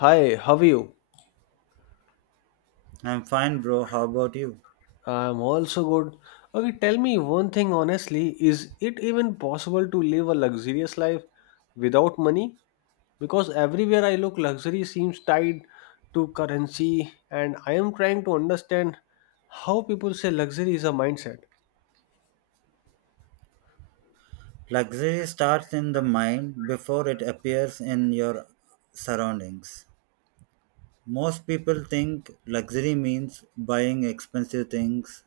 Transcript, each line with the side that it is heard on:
left: Hi, how are you?
right: I'm fine, bro. How about you?
left: I'm also good. Okay, tell me one thing honestly, is it even possible to live a luxurious life without money? Because everywhere I look, luxury seems tied to currency, and I am trying to understand how people say luxury is a mindset.
right: Luxury starts in the mind before it appears in your surroundings. Most people think luxury means buying expensive things,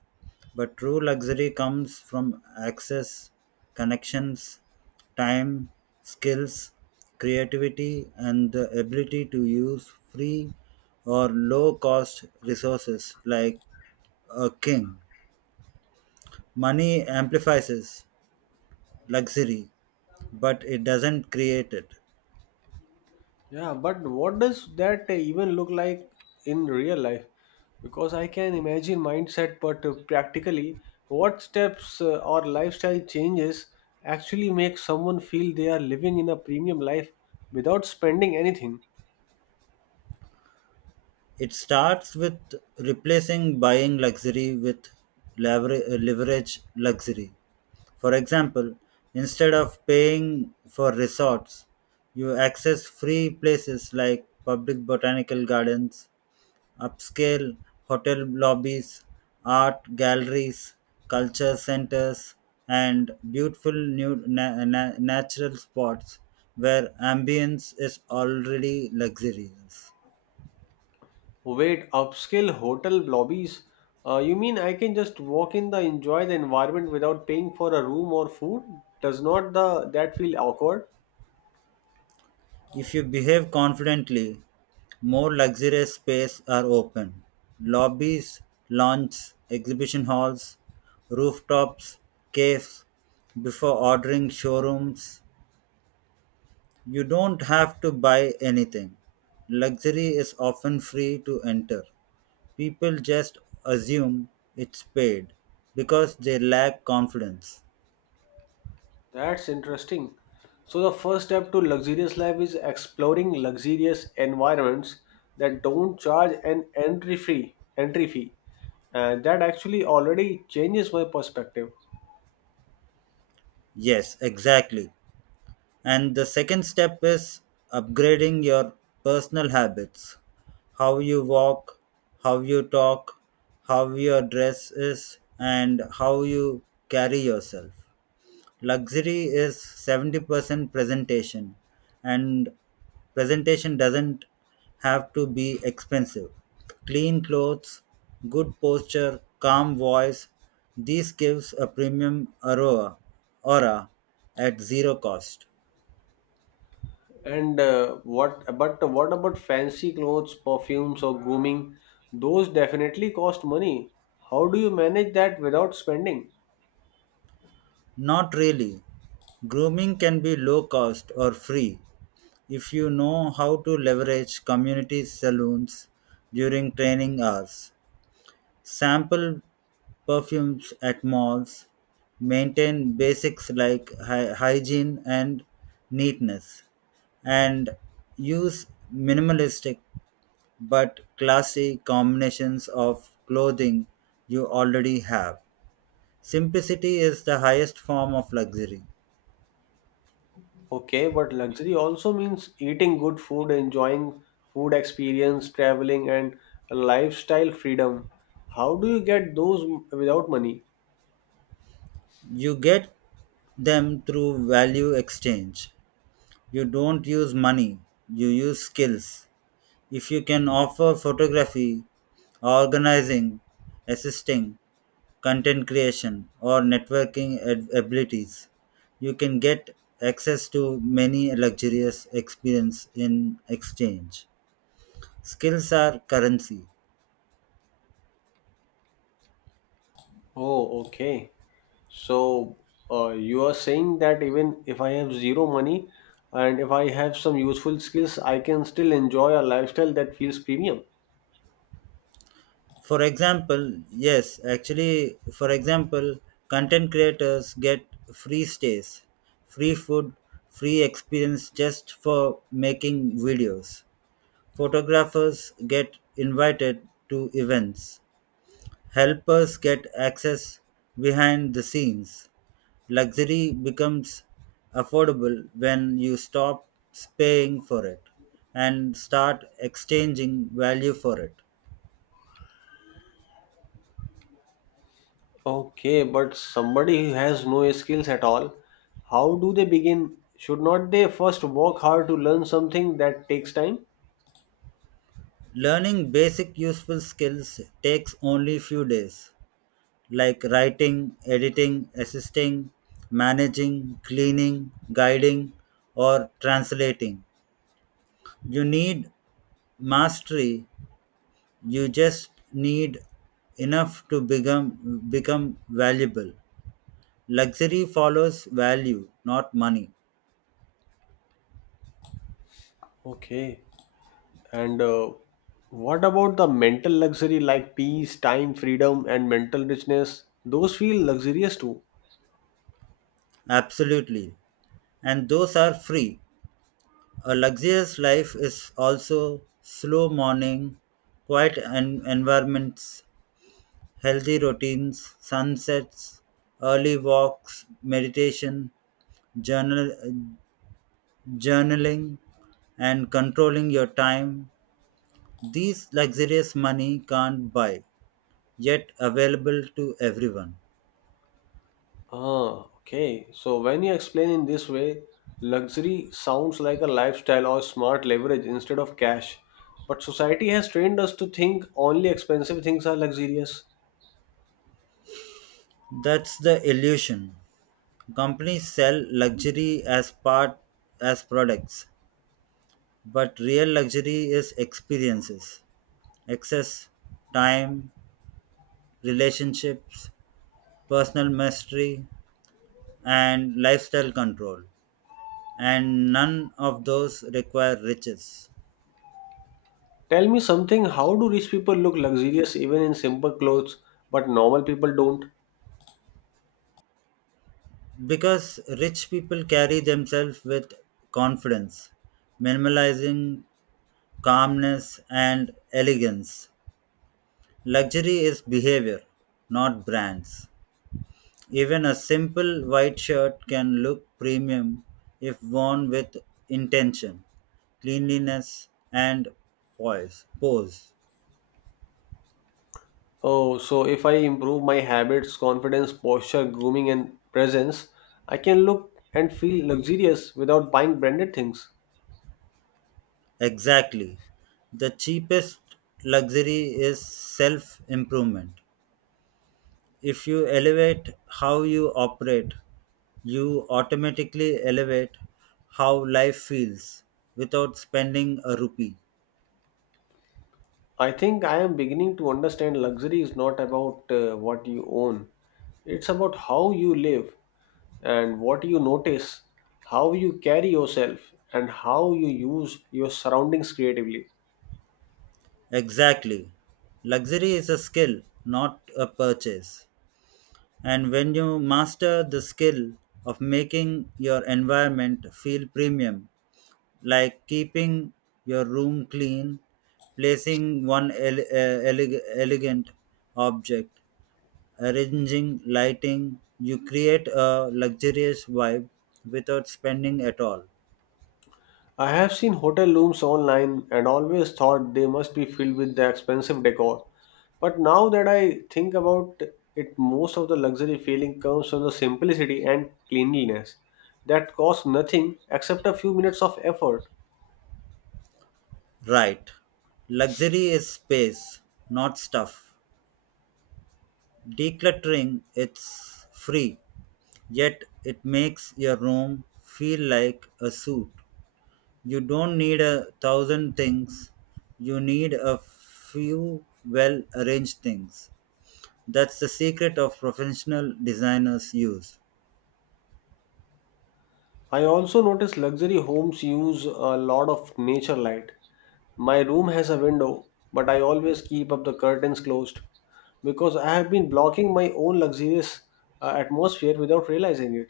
right: but true luxury comes from access, connections, time, skills, creativity, and the ability to use free or low cost resources like a king. Money amplifies luxury but it doesn't create it.
left: Yeah, but what does that even look like in real life? Because I can imagine mindset, but practically, what steps or lifestyle changes actually make someone feel they are living in a premium life without spending anything?
right: It starts with replacing buying luxury with leverage luxury. For example, instead of paying for resorts, you access free places like public botanical gardens upscale hotel lobbies, art galleries, culture centers, and beautiful new natural spots where ambience is already luxurious.
left: Wait, upscale hotel lobbies? You mean I can just walk in the enjoy the environment without paying for a room or food? Does not the that feel awkward?
right: If you behave confidently, more luxurious spaces are open. Lobbies, lounges, exhibition halls, rooftops, caves, before ordering showrooms. You don't have to buy anything. Luxury is often free to enter. People just assume it's paid because they lack confidence.
left: That's interesting. So the first step to luxurious life is exploring luxurious environments that don't charge an entry fee. Entry fee. That actually already changes my perspective.
right: Yes, exactly. And the second step is upgrading your personal habits. How you walk, how you talk, how your dress is, and how you carry yourself. Luxury is 70% presentation and presentation doesn't have to be expensive. Clean clothes, good posture, calm voice, these gives a premium aura aura at zero cost.
left: And what? But what about fancy clothes, perfumes, or grooming? Those definitely cost money. How do you manage that without spending?
right: Not really. Grooming can be low cost or free if you know how to leverage community saloons during training hours. Sample perfumes at malls, maintain basics like hygiene and neatness and use minimalistic but classy combinations of clothing you already have. Simplicity is the highest form of luxury.
left: Okay, but luxury also means eating good food, enjoying food experience, traveling, and lifestyle freedom. How do you get those without money?
right: You get them through value exchange. You don't use money, you use skills. If you can offer photography, organizing, assisting, content creation, or networking abilities, you can get access to many luxurious experience in exchange. Skills are currency.
left: Oh, okay. So, you are saying that even if I have zero money and if I have some useful skills, I can still enjoy a lifestyle that feels premium.
right: For example, yes, actually, for example, content creators get free stays, free food, free experience just for making videos. Photographers get invited to events. Helpers get access behind the scenes. Luxury becomes affordable when you stop paying for it and start exchanging value for it.
left: Okay, but somebody who has no skills at all, how do they begin? Should not they first work hard to learn something that takes time?
right: Learning basic useful skills takes only few days, like writing, editing, assisting, managing, cleaning, guiding, or translating. You need mastery, you just need enough to become valuable. Luxury follows value, not money.
left: Okay. And what about the mental luxury like peace, time, freedom, and mental richness? Those feel luxurious too.
right: Absolutely, and those are free. A luxurious life is also slow morning, quiet environments, healthy routines, sunsets, early walks, meditation, journal journaling, and controlling your time. These luxurious money can't buy, yet available to everyone.
left: Ah, okay. So when you explain in this way, luxury sounds like a lifestyle or smart leverage instead of cash. But society has trained us to think only expensive things are luxurious.
right: That's the illusion. Companies sell luxury as part as products, but real luxury is experiences, access, time, relationships, personal mastery, and lifestyle control. And none of those require riches.
left: Tell me something, how do rich people look luxurious even in simple clothes, but normal people don't?
right: Because rich people carry themselves with confidence, minimalizing, calmness and elegance. Luxury is behavior, not brands. Even a simple white shirt can look premium if worn with intention, cleanliness, and poise. Pose.
left: Oh, so if I improve my habits, confidence, posture, grooming, and presence, I can look and feel luxurious without buying branded things.
right: Exactly. The cheapest luxury is self improvement. If you elevate how you operate, you automatically elevate how life feels without spending a rupee.
left: I think I am beginning to understand luxury is not about what you own, it's about how you live and what you notice, how you carry yourself, and how you use your surroundings creatively.
right: Exactly. Luxury is a skill, not a purchase. And when you master the skill of making your environment feel premium, like keeping your room clean, placing one elegant object, arranging lighting, you create a luxurious vibe without spending at all.
left: I have seen hotel rooms online and always thought they must be filled with the expensive decor. But now that I think about it, most of the luxury feeling comes from the simplicity and cleanliness that cost nothing except a few minutes of effort.
right: Right. Luxury is space, not stuff. Decluttering it's free, yet it makes your room feel like a suit. You don't need a thousand things, you need a few well arranged things. That's the secret of professional designers use.
left: I also notice luxury homes use a lot of nature light. My room has a window, but I always keep up the curtains closed because I have been blocking my own luxurious atmosphere without realizing it.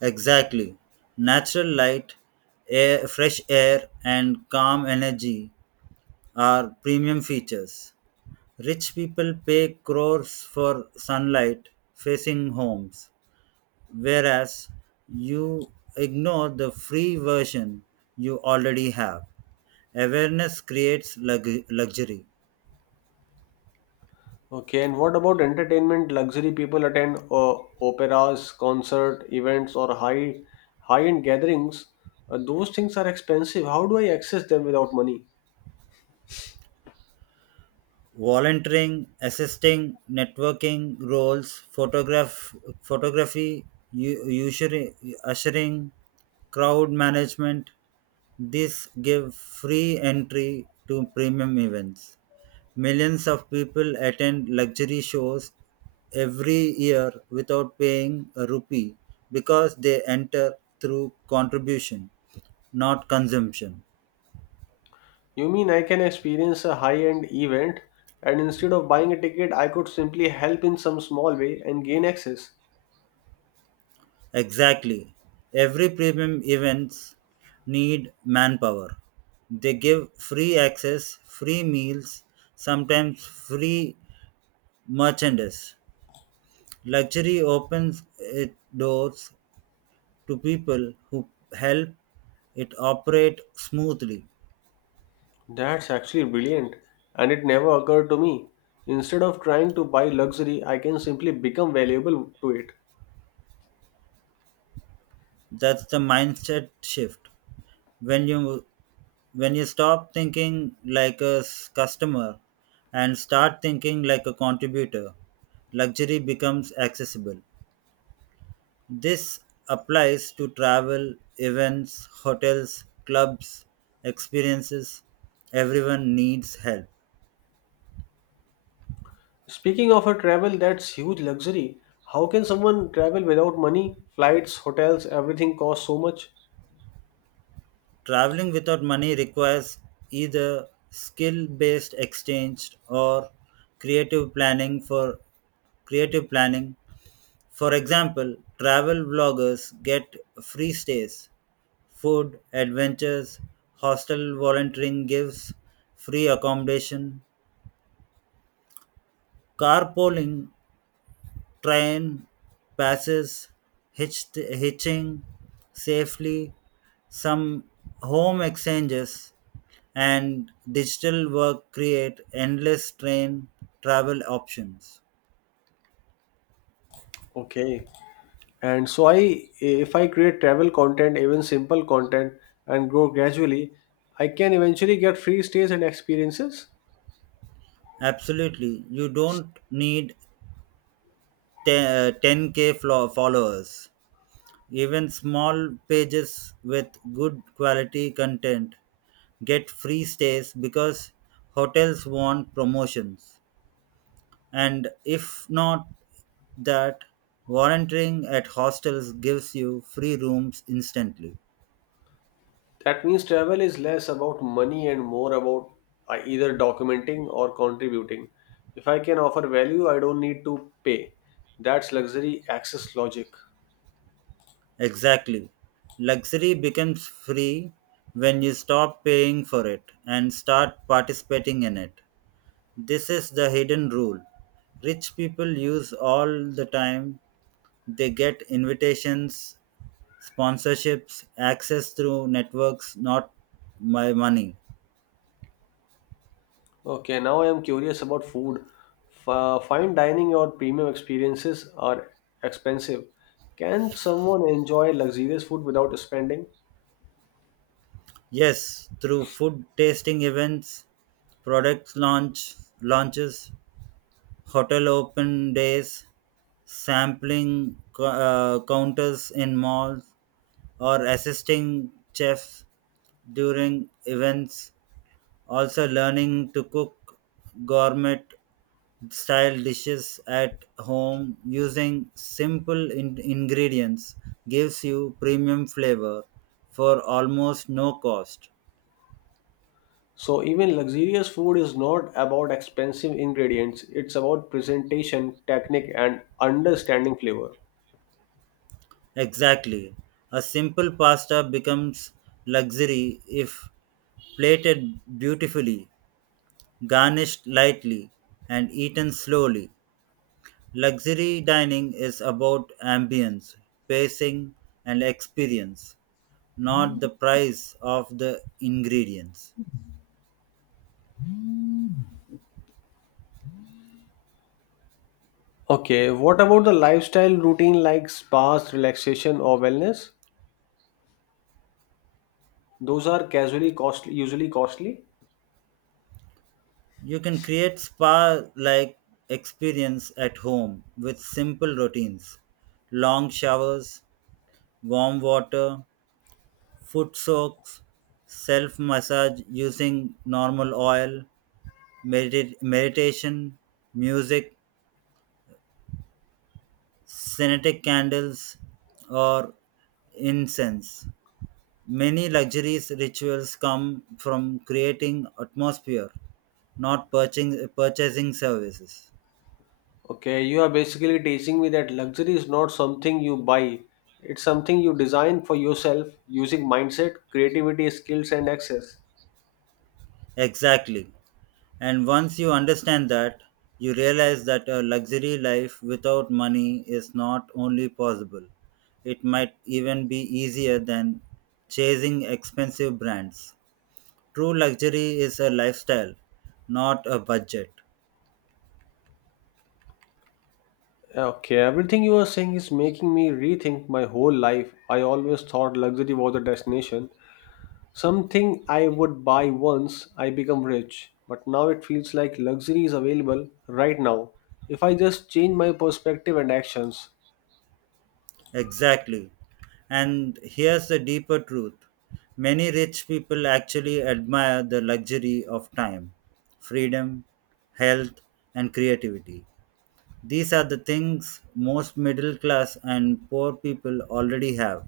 right: Exactly. Natural light, fresh air, and calm energy are premium features. Rich people pay crores for sunlight facing homes, whereas you ignore the free version you already have. Awareness creates luxury.
left: Okay, and what about entertainment? Luxury people attend operas, concert events, or high-end gatherings. Those things are expensive. How do I access them without money?
right: Volunteering, assisting, networking roles, photography, u- usury- ushering, crowd management. These give free entry to premium events. Millions of people attend luxury shows every year without paying a rupee because they enter through contribution, not consumption.
left: You mean I can experience a high-end event, and instead of buying a ticket, I could simply help in some small way and gain access?
right: Exactly. Every premium events need manpower. They give free access, free meals, sometimes free merchandise. Luxury opens its doors to people who help it operate smoothly.
left: That's actually brilliant, and it never occurred to me. Instead of trying to buy luxury, I can simply become valuable to it.
right: That's the mindset shift. When you when you stop thinking like a customer and start thinking like a contributor, luxury becomes accessible. This applies to travel, events, hotels, clubs, experiences. Everyone needs help.
left: Speaking of a travel, that's huge luxury. How can someone travel without money? Flights, hotels, everything costs so much.
right: Traveling without money requires either skill based exchange or creative planning for creative planning. For example, travel vloggers get free stays, food, adventures, hostel volunteering gives free accommodation. Carpooling, train passes, hitching safely, some home exchanges and digital work create endless train travel options.
left: Okay. And so I if I create travel content, even simple content and grow gradually, I can eventually get free stays and experiences.
right: Absolutely, you don't need 10K followers. Even small pages with good quality content get free stays because hotels want promotions, and if not that, volunteering at hostels gives you free rooms instantly.
left: That means travel is less about money and more about either documenting or contributing. If I can offer value, I don't need to pay. That's luxury access logic.
right: Exactly. Luxury becomes free when you stop paying for it and start participating in it. This is the hidden rule. Rich people use all the time. They get invitations, sponsorships, access through networks, not my money.
left: Okay, now I am curious about food. Fine dining or premium experiences are expensive. Can someone enjoy luxurious food without spending?
right: Yes, through food tasting events, product launch launches, hotel open days, sampling counters in malls, or assisting chefs during events. Also, learning to cook gourmet style dishes at home using simple ingredients gives you premium flavor for almost no cost.
left: So, even luxurious food is not about expensive ingredients, it's about presentation, technique, and understanding flavor.
right: Exactly. A simple pasta becomes luxury if plated beautifully, garnished lightly, and eaten slowly. Luxury dining is about ambience, pacing, and experience, not the price of the ingredients.
left: Okay, what about the lifestyle routine like spas, relaxation, or wellness? Those are usually costly.
right: You can create spa like experience at home with simple routines: long showers, warm water, foot soaks, self massage using normal oil, meditation, music, scented candles, or incense. Many luxurious rituals come from creating atmosphere, not purchasing services.
left: Okay, you are basically teaching me that luxury is not something you buy. It's something you design for yourself using mindset, creativity, skills, and access.
right: Exactly. And once you understand that, you realize that a luxury life without money is not only possible, it might even be easier than chasing expensive brands. True luxury is a lifestyle, not a budget.
left: Okay, everything you are saying is making me rethink my whole life. I always thought luxury was a destination, something I would buy once I become rich. But now it feels like luxury is available right now if I just change my perspective and actions.
right: Exactly. And here's the deeper truth, many rich people actually admire the luxury of time, freedom, health, and creativity. These are the things most middle class and poor people already have,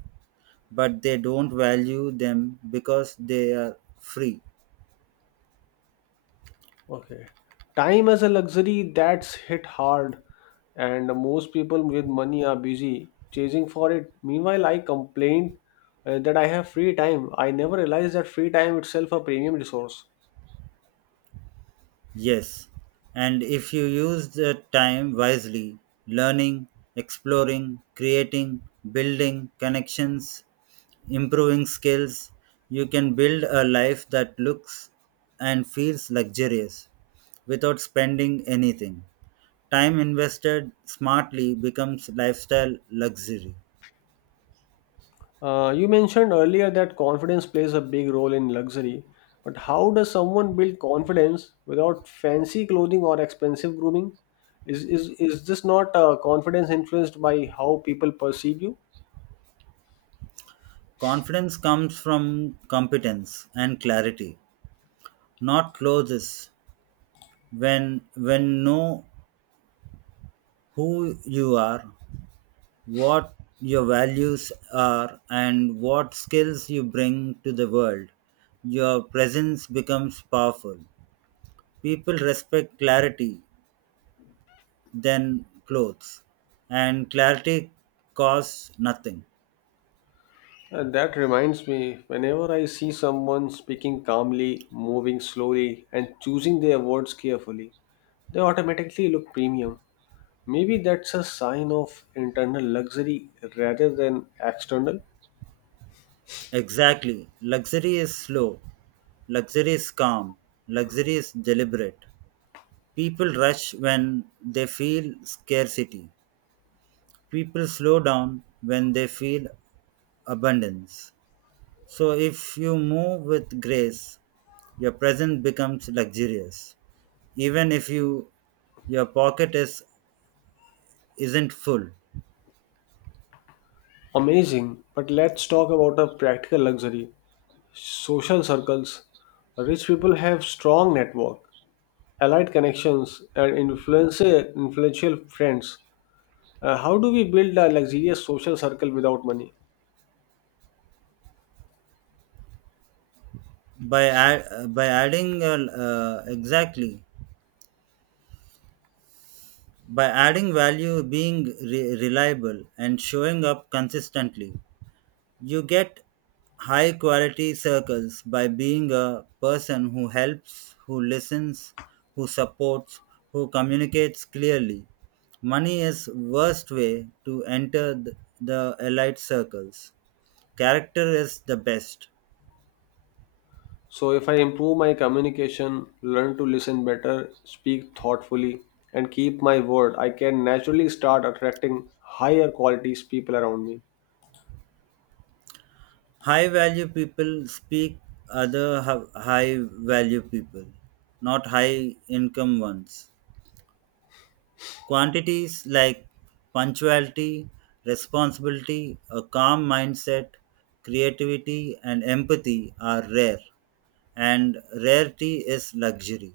right: but they don't value them because they are free.
left: Okay. Time as a luxury that's hit hard, and most people with money are busy chasing for it. Meanwhile, I complain that I have free time. I never realized that free time itself a premium resource.
right: Yes, and if you use the time wisely, learning, exploring, creating, building connections, improving skills, you can build a life that looks and feels luxurious without spending anything. Time invested smartly becomes lifestyle luxury.
left: You mentioned earlier that confidence plays a big role in luxury, but how does someone build confidence without fancy clothing or expensive grooming? Is this not confidence influenced by how people perceive you?
right: Confidence comes from competence and clarity, not clothes. When know who you are, what your values are and what skills you bring to the world. Your presence becomes powerful. People respect clarity than clothes, and clarity costs nothing.
left: And that reminds me, whenever I see someone speaking calmly, moving slowly, and choosing their words carefully, they automatically look premium. Maybe that's a sign of internal luxury rather than external.
right: Exactly. Luxury is slow, luxury is calm, luxury is deliberate. People rush when they feel scarcity, people slow down when they feel abundance. So if you move with grace, your present becomes luxurious. Even if you your pocket is isn't full.
left: Amazing, but let's talk about a practical luxury social circles. Rich people have strong network, allied connections, and influential friends. How do we build a luxurious social circle without money?
right: By adding exactly by adding value, being reliable, and showing up consistently, you get high quality circles by being a person who helps, who listens, who supports, who communicates clearly. Money is worst way to enter the elite circles. Character is the best.
left: So, if I improve my communication, learn to listen better, speak thoughtfully, and keep my word, I can naturally start attracting higher qualities people around me.
right: High value people speak other high value people, not high income ones. Quantities like punctuality, responsibility, a calm mindset, creativity, and empathy are rare, and rarity is luxury.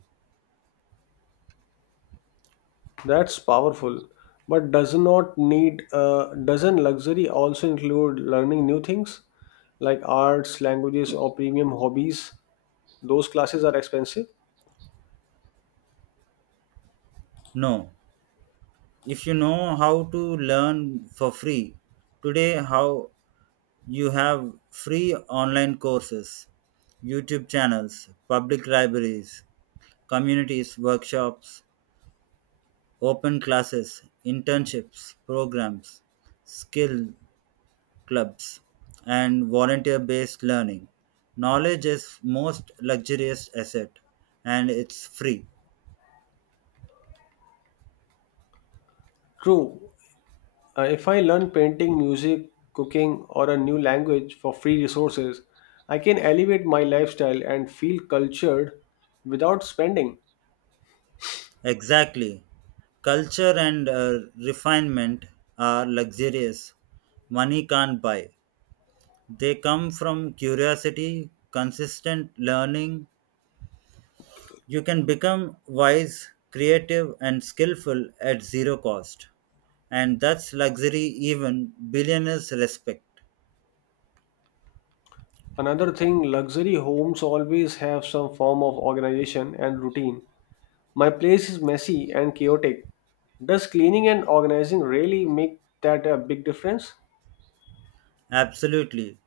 left: That's powerful. But does not need doesn't luxury also include learning new things like arts, languages, or premium hobbies? Those classes are expensive.
right: No, if you know how to learn for free, today how you have free online courses, YouTube channels, public libraries, communities, workshops, open classes, internships, programs, skill clubs, and volunteer based learning. Knowledge is most luxurious asset and it's free.
left: True, if I learn painting, music, cooking, or a new language for free resources, I can elevate my lifestyle and feel cultured without spending.
right: Exactly. Culture and refinement are luxurious. Money can't buy. They come from curiosity, consistent learning. You can become wise, creative, and skillful at zero cost. And that's luxury even billionaires respect.
left: Another thing, luxury homes always have some form of organization and routine. My place is messy and chaotic. Does cleaning and organizing really make that a big difference?
right: Absolutely.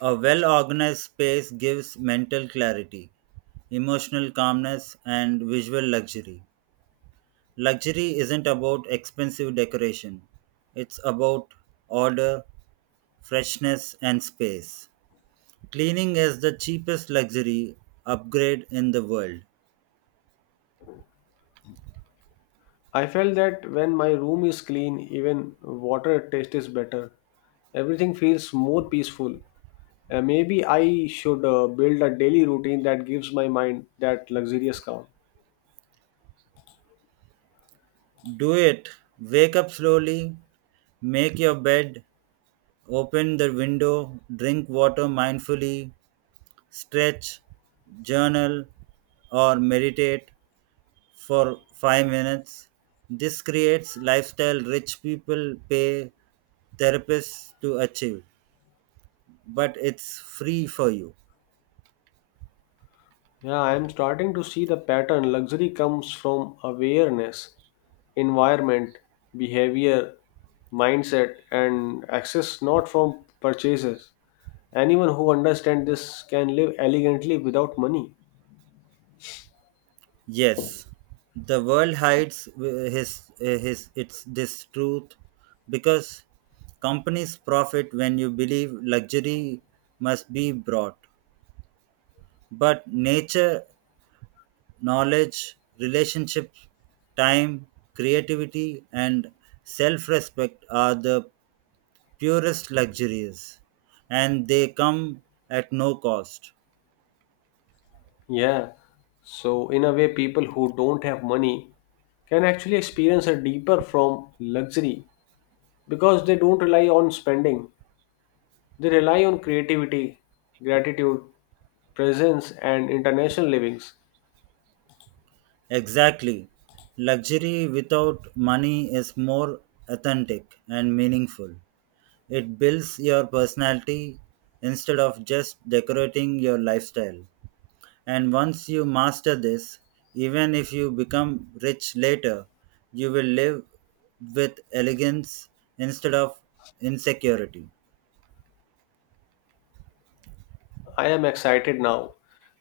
right: A well organized space gives mental clarity, emotional calmness, and visual luxury. Luxury isn't about expensive decoration, it's about order, freshness, and space. Cleaning is the cheapest luxury upgrade in the world.
left: I felt that when my room is clean, even water taste is better. Everything feels more peaceful. Maybe I should build a daily routine that gives my mind that luxurious calm.
right: Do it. Wake up slowly, make your bed, open the window, drink water mindfully, stretch, journal, or meditate for 5 minutes. This creates lifestyle rich people pay therapists to achieve, but it's free for you.
left: Yeah, I am starting to see the pattern. Luxury comes from awareness, environment, behavior, mindset, and access, not from purchases. Anyone who understands this can live elegantly without money.
right: Yes, the world hides his its this truth because companies profit when you believe luxury must be brought, but nature, knowledge, relationships, time, creativity, and self-respect are the purest luxuries, and they come at no cost.
left: Yeah. So, in a way, people who don't have money can actually experience a deeper from luxury because they don't rely on spending. They rely on creativity, gratitude, presence, and international livings.
right: Exactly. Luxury without money is more authentic and meaningful. It builds your personality instead of just decorating your lifestyle. And once you master this, even if you become rich later, you will live with elegance instead of insecurity.
left: I am excited now.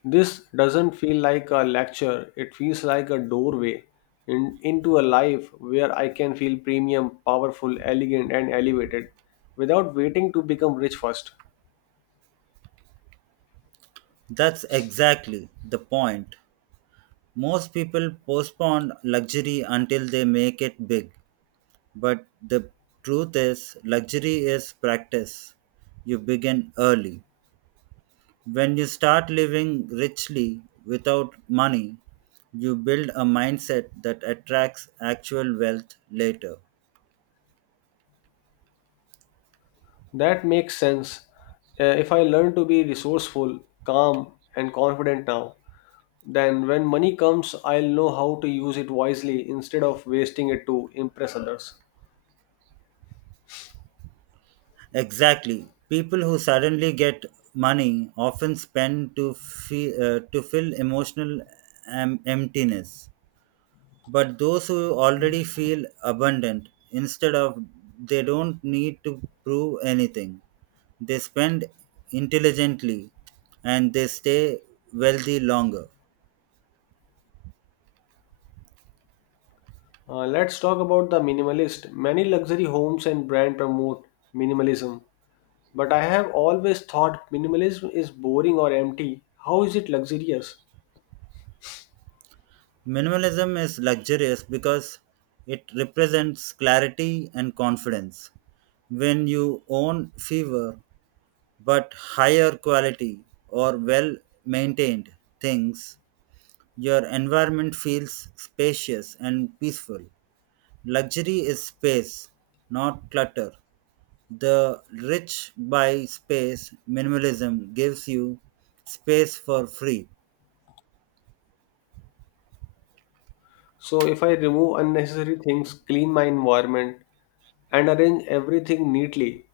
left: This doesn't feel like a lecture, it feels like a doorway into a life where I can feel premium, powerful, elegant, and elevated without waiting to become rich first.
right: That's exactly the point. Most people postpone luxury until they make it big. But the truth is, luxury is practice. You begin early. When you start living richly without money, you build a mindset that attracts actual wealth later.
left: That makes sense. If I learn to be resourceful, calm, and confident now, then when money comes, I'll know how to use it wisely instead of wasting it to impress others.
right: Exactly. People who suddenly get money often to fill emotional emptiness, but those who already feel abundant instead of they don't need to prove anything. They spend intelligently and they stay wealthy longer.
left: Let's talk about the minimalist. Many luxury homes and brands promote minimalism, but I have always thought minimalism is boring or empty. How is it luxurious?
right: Minimalism is luxurious because it represents clarity and confidence. When you own fewer but higher quality or well maintained things, your environment feels spacious and peaceful. Luxury is space, not clutter. The rich buy space. Minimalism gives you space for free.
left: So, if I remove unnecessary things, clean my environment, and arrange everything neatly,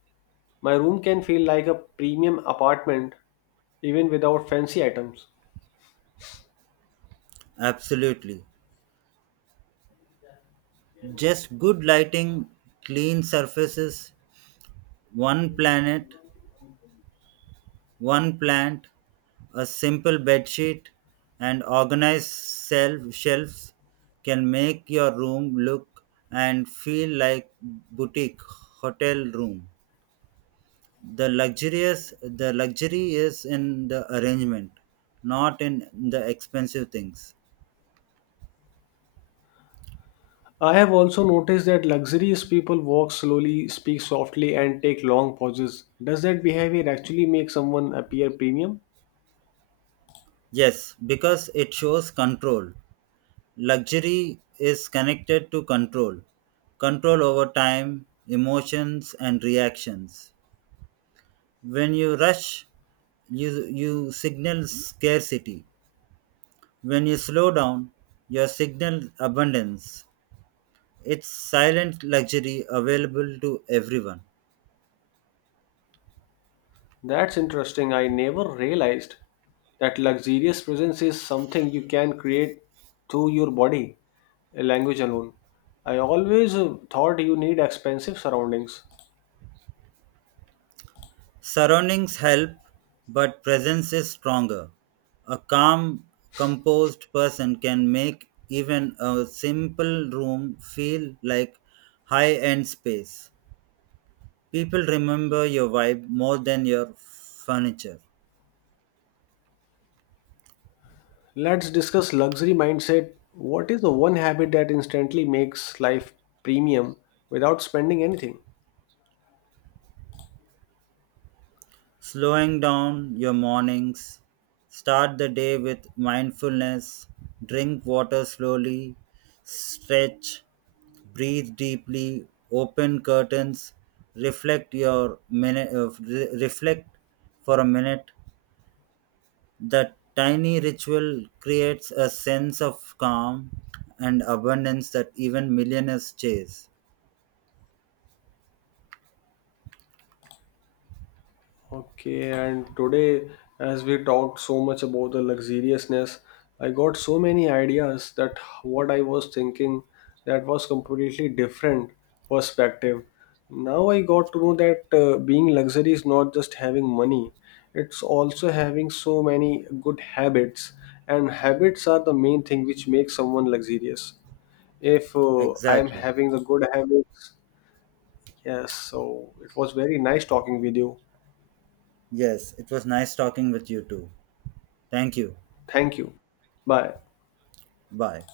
left: my room can feel like a premium apartment even without fancy items.
right: Absolutely. Just good lighting, clean surfaces, one planet, one plant, a simple bedsheet, and organized shelves can make your room look and feel like boutique hotel room. The luxury is in the arrangement, not in the expensive things.
left: I have also noticed that luxurious people walk slowly, speak softly, and take long pauses. Does that behavior actually make someone appear premium?
right: Yes, because it shows control. Luxury is connected to control, control over time, emotions and reactions. When you rush, you signal scarcity. When you slow down, you signal abundance. It's silent luxury available to everyone.
left: That's interesting. I never realized that luxurious presence is something you can create through your body, language alone. I always thought you need expensive surroundings.
right: Surroundings help, but presence is stronger. A calm, composed person can make even a simple room feel like high end space. People remember your vibe more than your furniture.
left: Let's discuss luxury mindset. What is the one habit that instantly makes life premium without spending anything?
right: Slowing down your mornings, start the day with mindfulness, drink water slowly, stretch, breathe deeply, open curtains, re- reflect for a minute. The tiny ritual creates a sense of calm and abundance that even millionaires chase.
left: Okay, and today, as we talked so much about the luxuriousness, I got so many ideas that what I was thinking that was completely different perspective. Now I got to know that being luxury is not just having money; it's also having so many good habits, and habits are the main thing which makes someone luxurious. If I am
right: Exactly.
left: having the good habits. Yes, so it was very nice talking with you.
right: Yes, it was nice talking with you too. Thank you.
left: Thank you. Bye.
right: Bye.